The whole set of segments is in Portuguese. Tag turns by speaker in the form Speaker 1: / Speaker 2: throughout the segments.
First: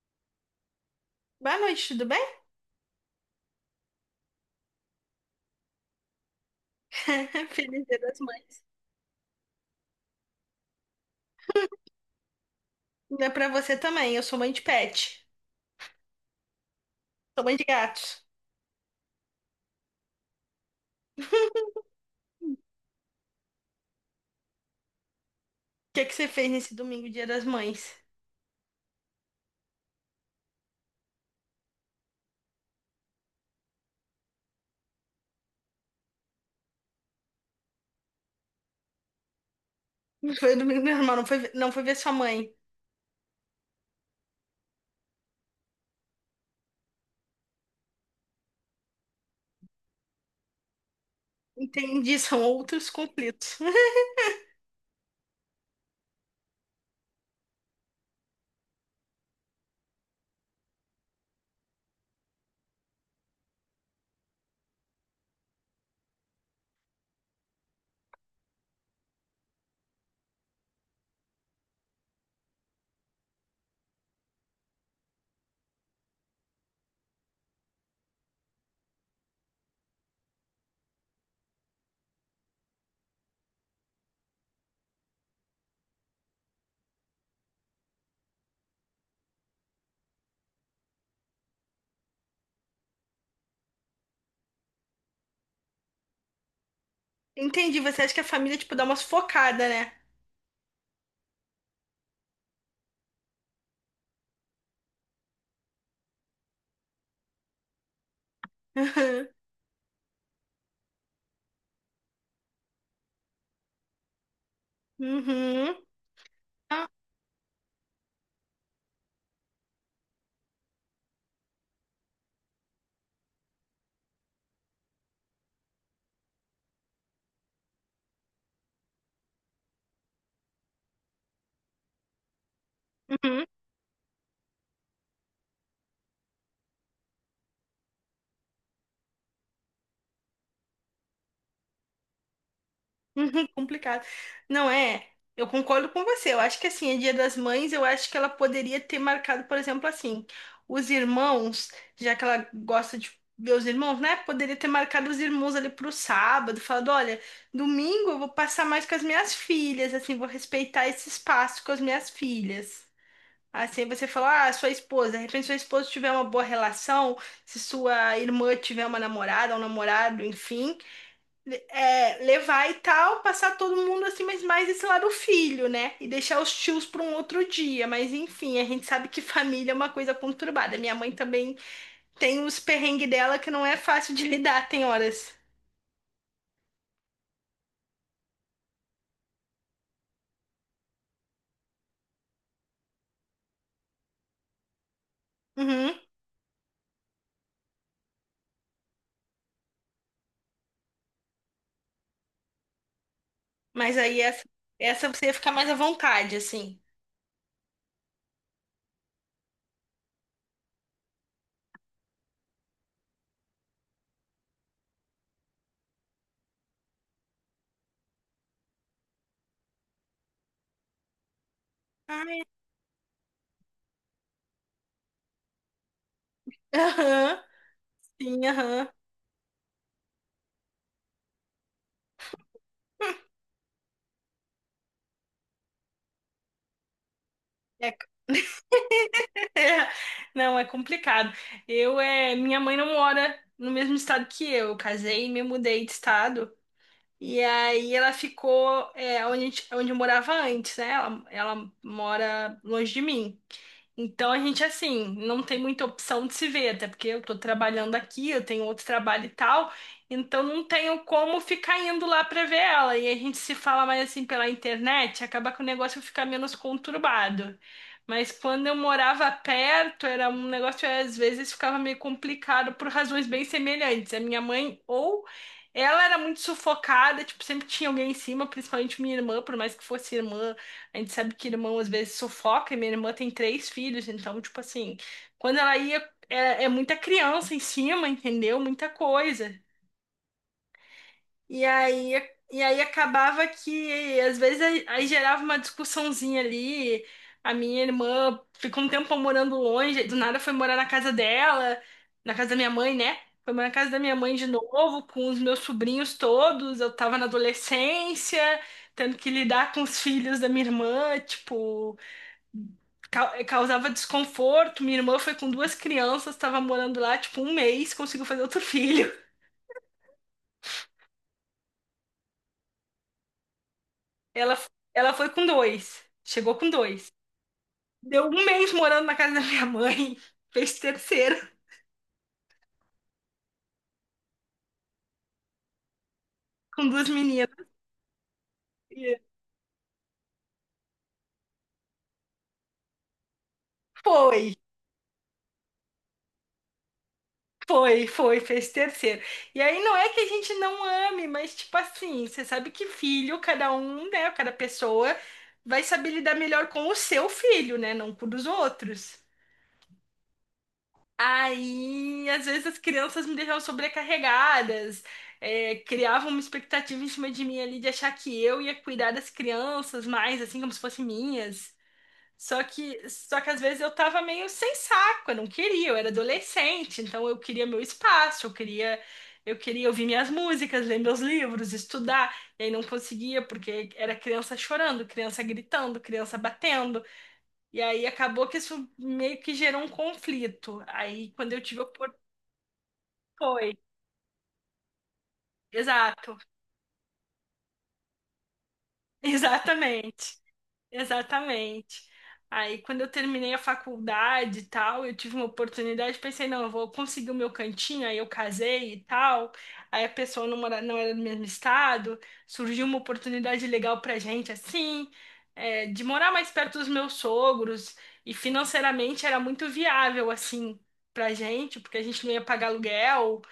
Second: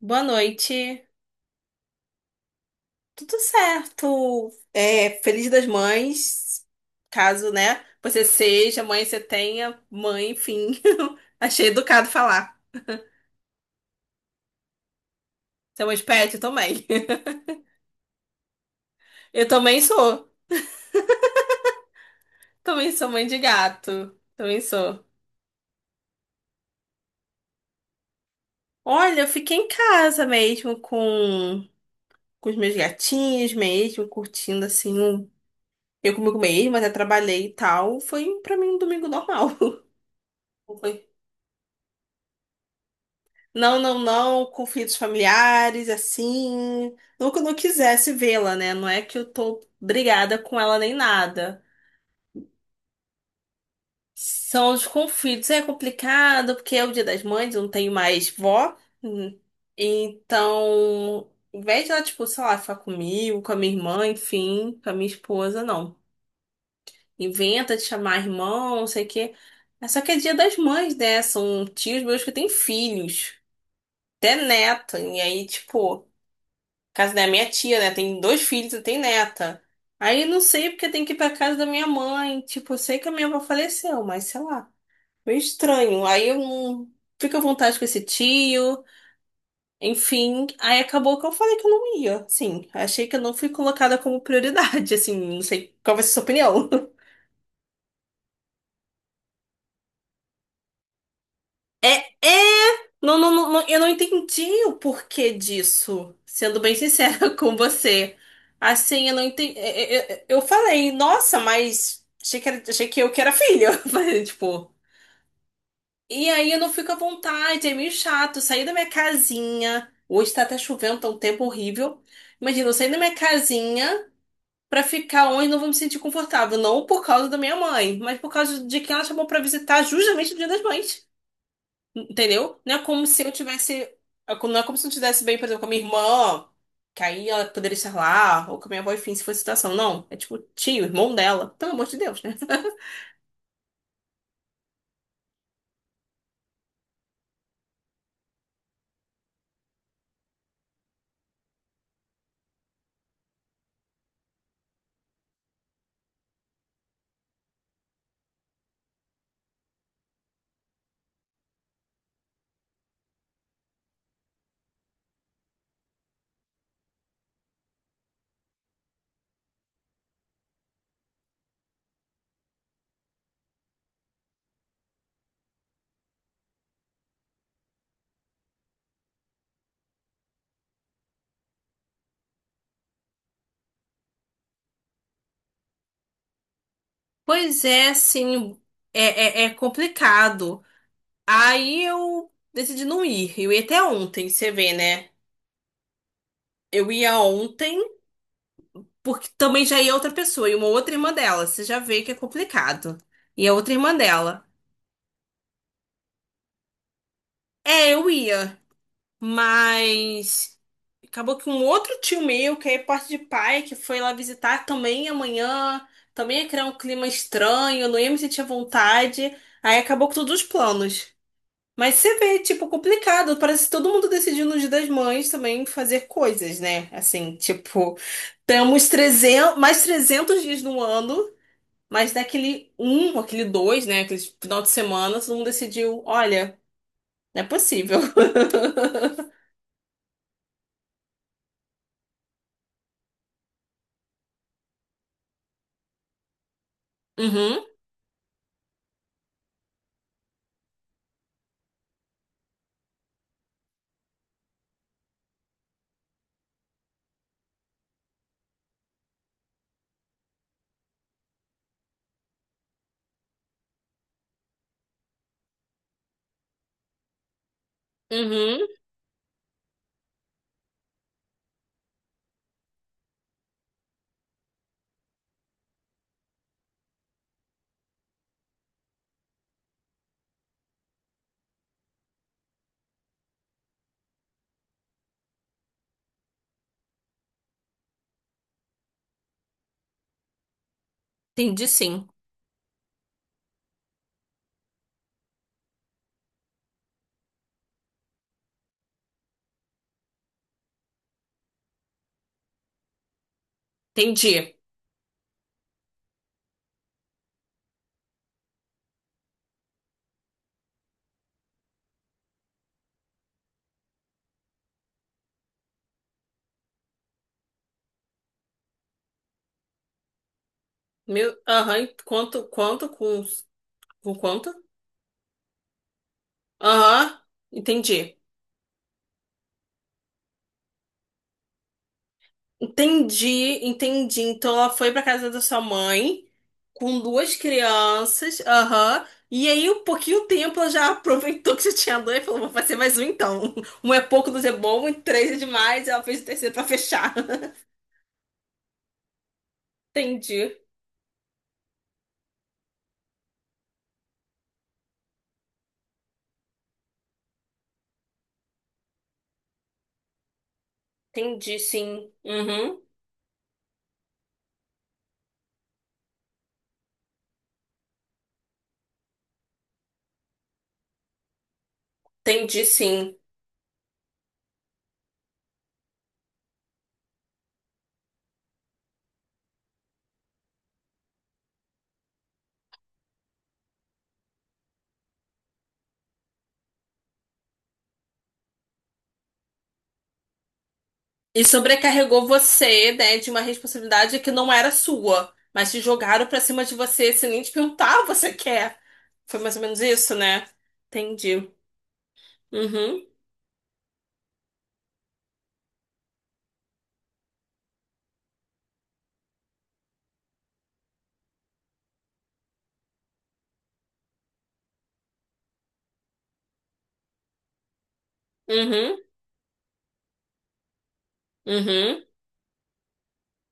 Speaker 1: Boa noite.
Speaker 2: Boa noite, tudo bem?
Speaker 1: Tudo certo? Feliz das Mães, caso, né,
Speaker 2: Feliz Dia das
Speaker 1: você
Speaker 2: Mães.
Speaker 1: seja mãe, você tenha mãe, enfim. Achei educado falar.
Speaker 2: Não é pra você também, eu sou mãe de pet.
Speaker 1: Você é mãe de pet? Eu também.
Speaker 2: Sou mãe de gatos.
Speaker 1: Eu também sou. Também sou mãe de gato. Também sou.
Speaker 2: O que é que você fez nesse domingo, Dia das Mães?
Speaker 1: Olha, eu fiquei em casa mesmo com os meus gatinhos mesmo, curtindo assim, eu comigo mesma, até trabalhei e tal. Foi pra mim um domingo normal.
Speaker 2: Não foi domingo
Speaker 1: Foi.
Speaker 2: normal, não foi, não foi ver sua mãe.
Speaker 1: Não, não, não, conflitos familiares, assim. Não que eu não quisesse vê-la, né? Não é que eu tô brigada com ela nem nada.
Speaker 2: Entendi, são outros conflitos.
Speaker 1: São os conflitos. É complicado, porque é o Dia das Mães, eu não tenho mais vó. Hum. Então, em vez de ela, tipo, sei lá, ficar comigo, com a minha irmã, enfim, com a minha esposa, não. Inventa de chamar irmão, não sei o quê. É só que é Dia das Mães, né? São tios meus que têm filhos, até neta. E aí, tipo. Casa da minha tia, né? Tem dois filhos e tem neta. Aí não sei porque tem que ir pra casa da minha mãe. Tipo, eu sei que a minha avó faleceu, mas sei lá. Meio estranho. Aí eu não fico à vontade com esse tio. Enfim, aí acabou que eu falei que eu não ia. Sim, achei que eu não fui colocada como prioridade. Assim, não sei qual vai ser a sua opinião.
Speaker 2: Entendi, você acha que a família, tipo, dá uma sufocada, né?
Speaker 1: É, é, eu não entendi o porquê disso, sendo bem sincera com você. Assim, eu não entendi. Eu falei, nossa, mas achei que eu que era filho. Eu falei, tipo,
Speaker 2: Uhum. Uhum.
Speaker 1: e aí eu não
Speaker 2: Ah,
Speaker 1: fico à vontade, é meio chato. Sair da minha casinha. Hoje tá até chovendo, tá um tempo horrível. Imagina, eu sair da minha casinha pra ficar onde não vou me sentir confortável. Não por causa da minha mãe, mas por causa de quem ela chamou pra visitar justamente no Dia das Mães. Entendeu? Não é como se eu
Speaker 2: uhum.
Speaker 1: tivesse. Não é como se eu tivesse bem, por exemplo, com a minha irmã, que aí ela poderia estar lá, ou com a minha avó, enfim, se fosse situação. Não. É tipo, tio, irmão dela. Pelo amor de Deus, né?
Speaker 2: Uhum, complicado. Não é? Eu concordo com você. Eu acho que assim, é Dia das Mães, eu acho que ela poderia ter marcado, por exemplo, assim, os irmãos, já que ela gosta de ver os irmãos, né? Poderia ter marcado os irmãos ali pro sábado, falando, olha, domingo eu vou passar mais com as minhas filhas, assim, vou respeitar esse espaço com as minhas filhas. Assim, você fala, ah, sua esposa, de repente sua esposa tiver uma boa relação, se sua irmã tiver uma namorada, um namorado, enfim é, levar e tal, passar todo mundo assim, mas mais esse lado filho, né? E deixar os tios para um outro dia. Mas enfim, a gente sabe que família é uma coisa conturbada. Minha mãe também tem os perrengues dela que não é fácil de lidar, tem horas.
Speaker 1: Pois é, assim, é complicado. Aí eu decidi não ir. Eu ia até ontem, você vê, né?
Speaker 2: Uhum.
Speaker 1: Eu ia ontem, porque também já ia outra pessoa, e uma outra irmã dela. Você já vê que é complicado. E a outra irmã
Speaker 2: Mas aí essa,
Speaker 1: dela.
Speaker 2: essa você ia ficar mais à vontade, assim.
Speaker 1: É, eu ia, mas. Acabou que um outro tio meu, que é parte de pai, que foi lá visitar também amanhã, também ia criar um clima estranho, não ia me sentir à vontade. Aí acabou com todos os planos. Mas você vê,
Speaker 2: Ai,
Speaker 1: tipo, complicado. Parece que todo mundo decidiu no Dia das Mães também fazer coisas, né? Assim,
Speaker 2: aham,
Speaker 1: tipo,
Speaker 2: sim, aham.
Speaker 1: temos 300 mais 300 dias no ano, mas daquele um, aquele dois, né? Aquele final de semana, todo mundo decidiu, olha, não é
Speaker 2: É,
Speaker 1: possível.
Speaker 2: é, não, é complicado. Eu, minha mãe não mora no mesmo estado que eu. Eu casei e me mudei de estado. E
Speaker 1: Uhum,
Speaker 2: aí ela ficou onde, onde eu morava antes, né? Ela mora longe de mim. Então a gente assim, não tem muita opção de se ver, até porque eu tô trabalhando aqui, eu tenho outro trabalho e tal, então não tenho como ficar indo lá pra ver ela. E a gente se fala mais assim pela internet, acaba que o negócio fica menos conturbado. Mas
Speaker 1: uhum.
Speaker 2: quando eu morava perto, era um negócio que às vezes ficava meio complicado por razões bem semelhantes. A minha mãe ou ela era muito sufocada, tipo, sempre tinha alguém em cima, principalmente minha irmã, por mais que fosse irmã. A gente sabe que irmão às vezes sufoca, e minha irmã tem três filhos, então, tipo assim, quando ela ia, é muita criança em cima, entendeu? Muita coisa. E
Speaker 1: Entendi, sim.
Speaker 2: aí, e aí acabava que, às vezes, aí gerava uma discussãozinha ali. A minha irmã ficou um tempo morando longe, do nada foi morar na casa dela, na casa da minha mãe, né? Foi morar na casa da minha mãe de
Speaker 1: Entendi.
Speaker 2: novo, com os meus sobrinhos todos. Eu tava na adolescência, tendo que lidar com os filhos da minha irmã, tipo. Causava desconforto. Minha irmã foi com duas crianças, estava morando lá, tipo, um mês, conseguiu fazer outro filho.
Speaker 1: Meu, aham, com quanto?
Speaker 2: Ela, ela foi com dois, chegou com dois.
Speaker 1: Aham, entendi.
Speaker 2: Deu um mês morando na casa da minha mãe, fez terceiro,
Speaker 1: Entendi, entendi. Então ela foi pra casa da sua mãe
Speaker 2: com
Speaker 1: com
Speaker 2: duas
Speaker 1: duas
Speaker 2: meninas.
Speaker 1: crianças, aham.
Speaker 2: E
Speaker 1: E aí, um pouquinho tempo, ela já aproveitou que já tinha dois e falou: vou fazer mais um então. Um é pouco, dois
Speaker 2: foi,
Speaker 1: é bom, e três é demais. E ela fez o terceiro pra fechar.
Speaker 2: foi, foi, fez terceiro. E aí não é que a gente
Speaker 1: Entendi,
Speaker 2: não ame, mas, tipo assim, você sabe que filho, cada um, né, cada pessoa vai saber lidar melhor com o seu filho, né, não com o dos outros.
Speaker 1: entendi sim.
Speaker 2: Aí, às vezes as
Speaker 1: Uhum,
Speaker 2: crianças me deixavam sobrecarregadas, criavam uma expectativa em cima de mim ali de achar que eu ia cuidar das crianças mais, assim, como se fossem minhas. Só
Speaker 1: entendi
Speaker 2: que,
Speaker 1: sim.
Speaker 2: só que às vezes eu tava meio sem saco, eu não queria, eu era adolescente, então eu queria meu espaço, eu queria ouvir minhas músicas, ler meus livros, estudar, e aí não conseguia, porque era criança chorando, criança gritando, criança batendo. E aí acabou que isso meio que gerou um conflito. Aí
Speaker 1: E
Speaker 2: quando eu tive a
Speaker 1: sobrecarregou você, né, de uma
Speaker 2: foi,
Speaker 1: responsabilidade que não era sua, mas te jogaram
Speaker 2: exato,
Speaker 1: pra cima de você sem nem te perguntar o que você quer. Foi mais ou menos isso,
Speaker 2: exatamente.
Speaker 1: né? Entendi.
Speaker 2: Exatamente. Aí, quando
Speaker 1: Uhum,
Speaker 2: eu terminei a faculdade e tal, eu tive uma oportunidade, pensei, não, eu vou conseguir o meu cantinho, aí eu casei e tal. Aí a pessoa não mora, não era do mesmo estado, surgiu uma oportunidade legal pra gente, assim, é, de morar mais perto dos meus sogros, e
Speaker 1: uhum,
Speaker 2: financeiramente era muito viável, assim, pra gente, porque a
Speaker 1: uhum.
Speaker 2: gente não ia pagar aluguel,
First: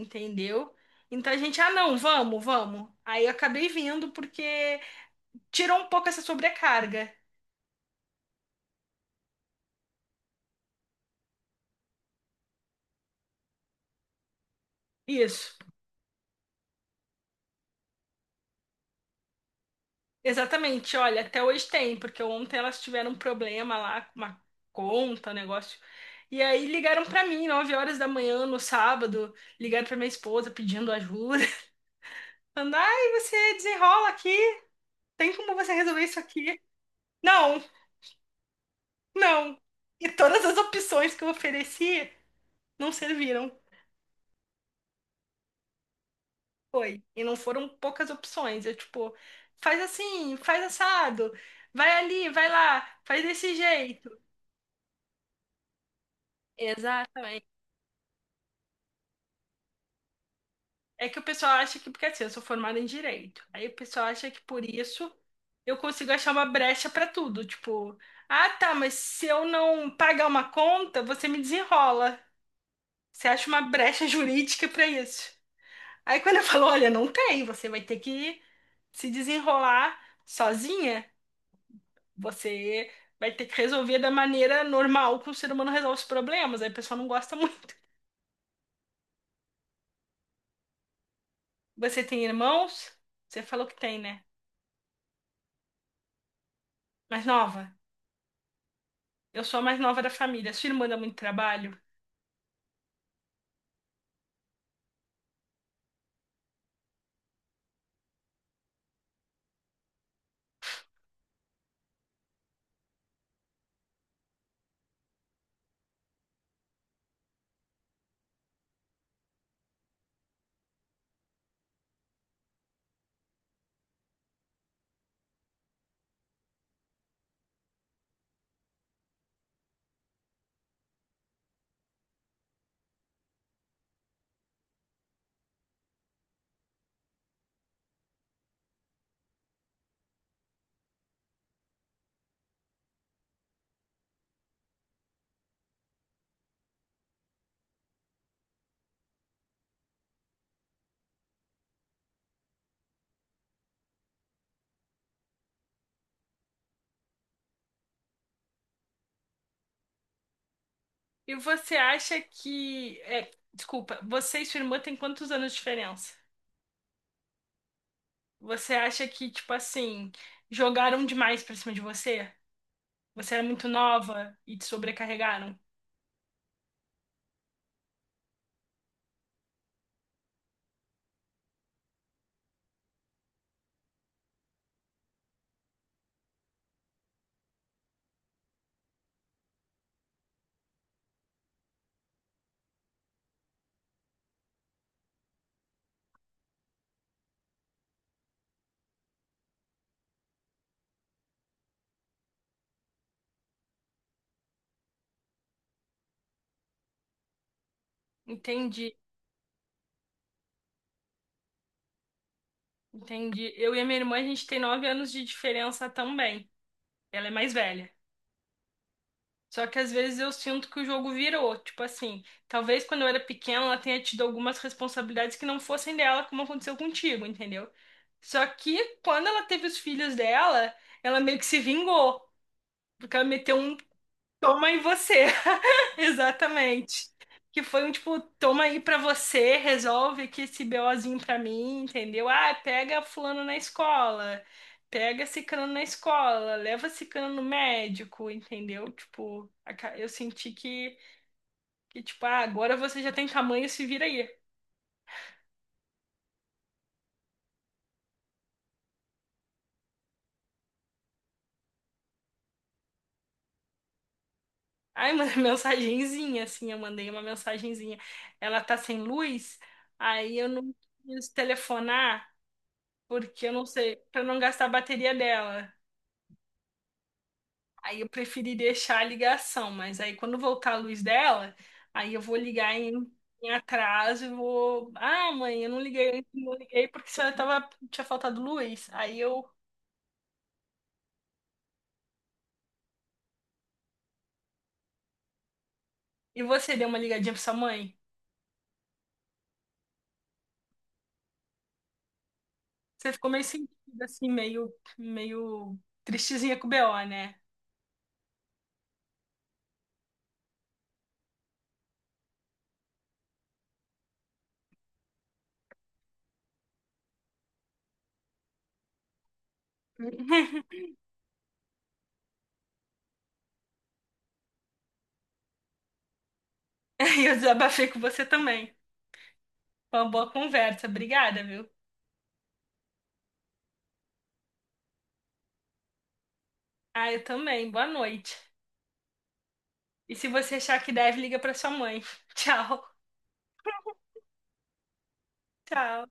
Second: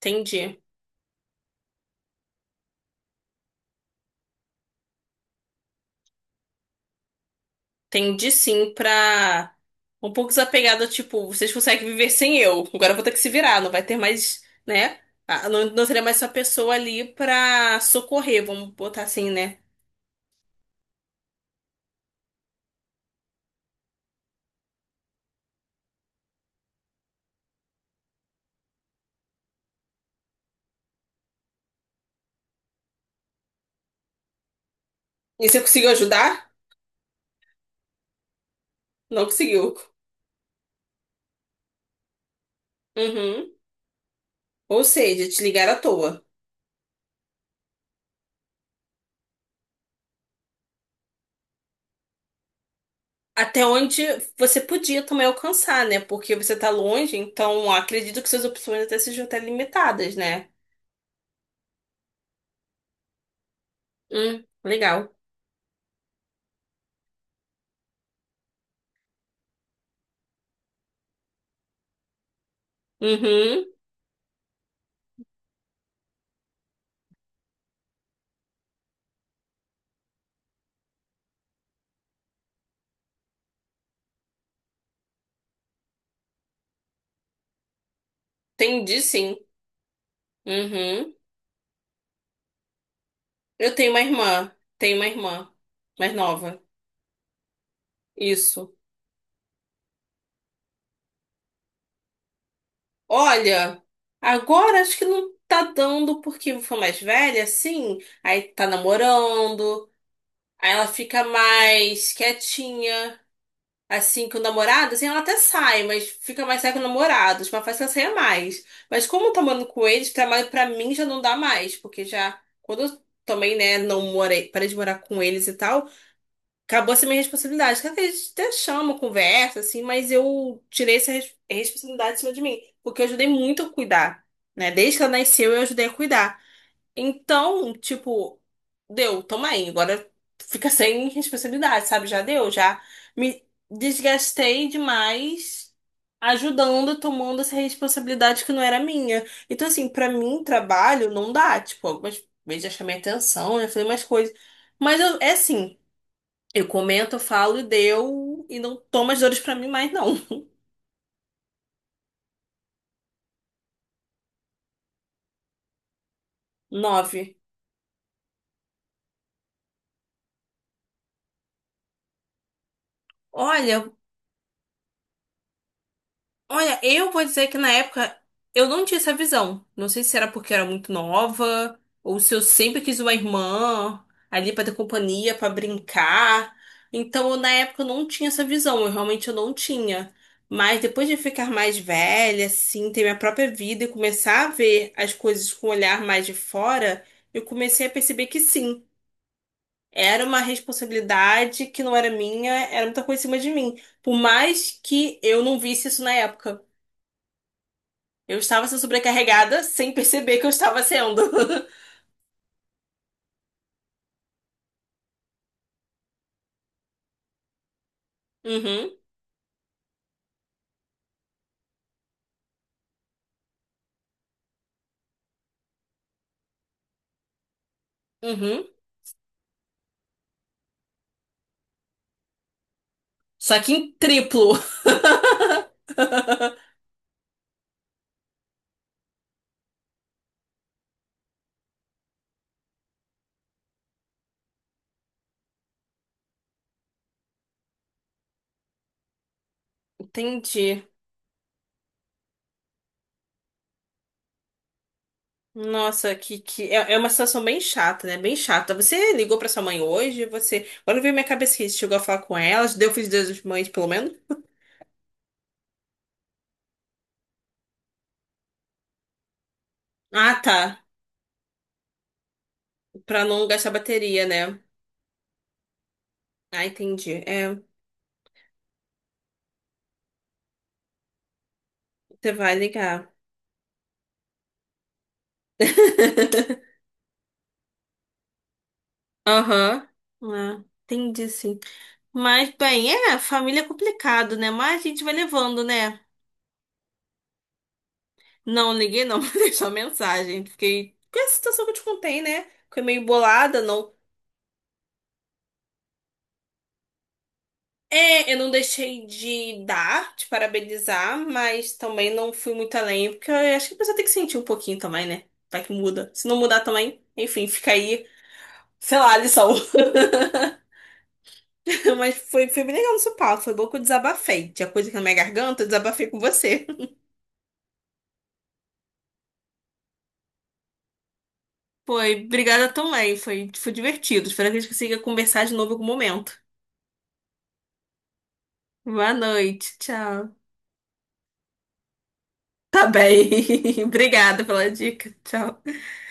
Speaker 1: Entendi.
Speaker 2: Então a gente, ah, não, vamos, vamos. Aí eu acabei vindo porque tirou um pouco essa sobrecarga.
Speaker 1: Entendi sim, pra um pouco desapegada, tipo, vocês conseguem viver sem eu. Agora eu vou ter que se virar, não vai ter mais, né? Ah,
Speaker 2: Isso,
Speaker 1: não, não teria mais essa pessoa ali pra socorrer, vamos botar assim, né?
Speaker 2: exatamente. Olha, até hoje tem, porque ontem elas tiveram um problema lá com uma conta, um negócio. E aí ligaram pra mim, 9 horas da manhã no sábado, ligaram pra minha esposa pedindo ajuda. Falando, ai, você desenrola aqui, tem
Speaker 1: E
Speaker 2: como
Speaker 1: você
Speaker 2: você
Speaker 1: conseguiu
Speaker 2: resolver isso
Speaker 1: ajudar?
Speaker 2: aqui? Não,
Speaker 1: Não
Speaker 2: não.
Speaker 1: conseguiu.
Speaker 2: E todas as opções que eu ofereci não
Speaker 1: Uhum.
Speaker 2: serviram.
Speaker 1: Ou seja, te ligaram à toa.
Speaker 2: Foi. E não foram poucas opções. Eu, tipo, faz assim, faz assado, vai ali, vai lá, faz desse
Speaker 1: Até onde
Speaker 2: jeito.
Speaker 1: você podia também alcançar, né? Porque você tá longe,
Speaker 2: Exatamente.
Speaker 1: então acredito que suas opções até sejam até limitadas, né?
Speaker 2: É que o pessoal acha que, porque assim, eu sou formada em direito. Aí o pessoal acha que por isso
Speaker 1: Legal.
Speaker 2: eu consigo achar uma brecha pra tudo. Tipo, ah, tá, mas se eu não pagar uma conta, você me desenrola. Você acha uma
Speaker 1: Uhum,
Speaker 2: brecha jurídica pra isso. Aí quando eu falo, olha, não tem, você vai ter que se desenrolar sozinha. Você vai ter que resolver da maneira normal que o ser humano resolve os problemas. Aí o pessoal não gosta muito.
Speaker 1: entendi sim. Uhum.
Speaker 2: Você tem irmãos? Você falou
Speaker 1: Eu
Speaker 2: que tem, né?
Speaker 1: tenho uma irmã mais nova.
Speaker 2: Mais nova.
Speaker 1: Isso.
Speaker 2: Eu sou a mais nova da família. Sua irmã dá muito trabalho?
Speaker 1: Olha, agora acho que não tá dando porque foi mais velha, sim. Aí tá namorando, aí ela fica mais quietinha. Assim, com o namorado, assim, ela até sai, mas fica mais sai com o namorado. Tipo, ela faz que ela saia mais. Mas como tá morando com eles, pra mim já não dá mais, porque já, quando eu também, né, não morei, parei de morar com eles e tal, acabou essa minha responsabilidade. Claro que a gente até chama, conversa, assim, mas eu tirei essa responsabilidade de cima de mim, porque eu ajudei muito a cuidar, né? Desde que ela nasceu, eu ajudei a cuidar. Então, tipo, deu, toma aí. Agora fica sem responsabilidade, sabe? Já deu, já me desgastei demais ajudando, tomando essa responsabilidade que não era minha. Então, assim, pra mim, trabalho não dá. Tipo, algumas vezes já chamei atenção, já falei umas coisas. É assim, eu comento, falo e deu, e não tomo as dores pra mim mais, não.
Speaker 2: E você acha que. É, desculpa, você e sua irmã têm quantos anos de diferença?
Speaker 1: Nove.
Speaker 2: Você acha que, tipo assim, jogaram demais pra cima de você? Você era muito
Speaker 1: Olha,
Speaker 2: nova e te sobrecarregaram?
Speaker 1: olha, eu vou dizer que na época eu não tinha essa visão. Não sei se era porque eu era muito nova, ou se eu sempre quis uma irmã ali pra ter companhia, pra brincar. Então, eu, na época eu não tinha essa visão, eu realmente eu não tinha. Mas depois de ficar mais velha, assim, ter minha própria vida e começar a ver as coisas com um olhar mais de fora, eu comecei a perceber que sim, era uma responsabilidade que não era minha, era muita coisa em cima de mim. Por mais que eu não visse isso na época. Eu estava sendo
Speaker 2: Entendi,
Speaker 1: sobrecarregada sem perceber que eu estava sendo.
Speaker 2: entendi. Eu e a minha irmã, a gente tem nove anos de diferença também. Ela é mais velha.
Speaker 1: Uhum,
Speaker 2: Só que às vezes eu sinto que o jogo virou. Tipo assim, talvez quando eu era pequena ela tenha tido algumas responsabilidades que não fossem dela, como aconteceu contigo, entendeu? Só
Speaker 1: uhum.
Speaker 2: que quando ela teve os filhos dela, ela meio que se vingou. Porque ela meteu
Speaker 1: Só que
Speaker 2: um
Speaker 1: em triplo.
Speaker 2: Toma em você. Exatamente. Que foi um tipo, toma aí pra você, resolve aqui esse BOzinho pra mim, entendeu? Ah, pega fulano na escola, pega ciclano na escola, leva ciclano no médico, entendeu? Tipo, eu senti
Speaker 1: Entendi.
Speaker 2: que tipo, ah, agora você já tem tamanho, se vira aí.
Speaker 1: Nossa, que é, é uma situação bem chata, né? Bem chata. Você ligou pra sua mãe hoje? Você. Agora veio minha cabeça que você chegou a falar com ela, deu feliz dia das mães, pelo menos?
Speaker 2: Aí mandei mensagenzinha, assim, eu mandei uma mensagenzinha. Ela tá sem luz, aí
Speaker 1: Ah,
Speaker 2: eu
Speaker 1: tá.
Speaker 2: não quis telefonar,
Speaker 1: Pra não
Speaker 2: porque eu não
Speaker 1: gastar
Speaker 2: sei, pra
Speaker 1: bateria,
Speaker 2: não
Speaker 1: né?
Speaker 2: gastar a bateria dela.
Speaker 1: Ah, entendi. É,
Speaker 2: Aí eu preferi deixar a ligação, mas aí quando voltar a luz dela, aí eu
Speaker 1: você
Speaker 2: vou
Speaker 1: vai
Speaker 2: ligar em,
Speaker 1: ligar.
Speaker 2: em atraso e vou. Ah, mãe, eu não liguei, eu não liguei porque a senhora tava, tinha faltado luz. Aí eu.
Speaker 1: Aham. Ah, entendi, sim. Mas, bem, é, família é complicado, né? Mas a gente vai levando, né?
Speaker 2: E você deu uma ligadinha pra sua mãe?
Speaker 1: Não liguei, não, mas deixou mensagem. Fiquei com essa situação que eu te contei, né? Fiquei meio
Speaker 2: Você ficou meio
Speaker 1: bolada, não.
Speaker 2: sentida, assim, meio tristezinha com o BO, né?
Speaker 1: É, eu não deixei de dar, de parabenizar, mas também não fui muito além, porque eu acho que a pessoa tem que sentir um pouquinho também, né? Vai que muda. Se não mudar também, enfim, fica aí, sei lá, a lição. Mas foi, foi bem legal no seu papo, foi bom que eu desabafei. Tinha coisa aqui na minha garganta, eu desabafei com você.
Speaker 2: E eu desabafei com você também. Foi uma boa conversa, obrigada, viu?
Speaker 1: Foi, obrigada também. Foi, foi divertido. Espero que a gente consiga conversar de novo em algum momento.
Speaker 2: Ah, eu também, boa noite.
Speaker 1: Boa noite,
Speaker 2: E se
Speaker 1: tchau.
Speaker 2: você achar que deve, liga pra sua mãe. Tchau,
Speaker 1: Tá bem. Obrigada pela dica. Tchau.
Speaker 2: tchau.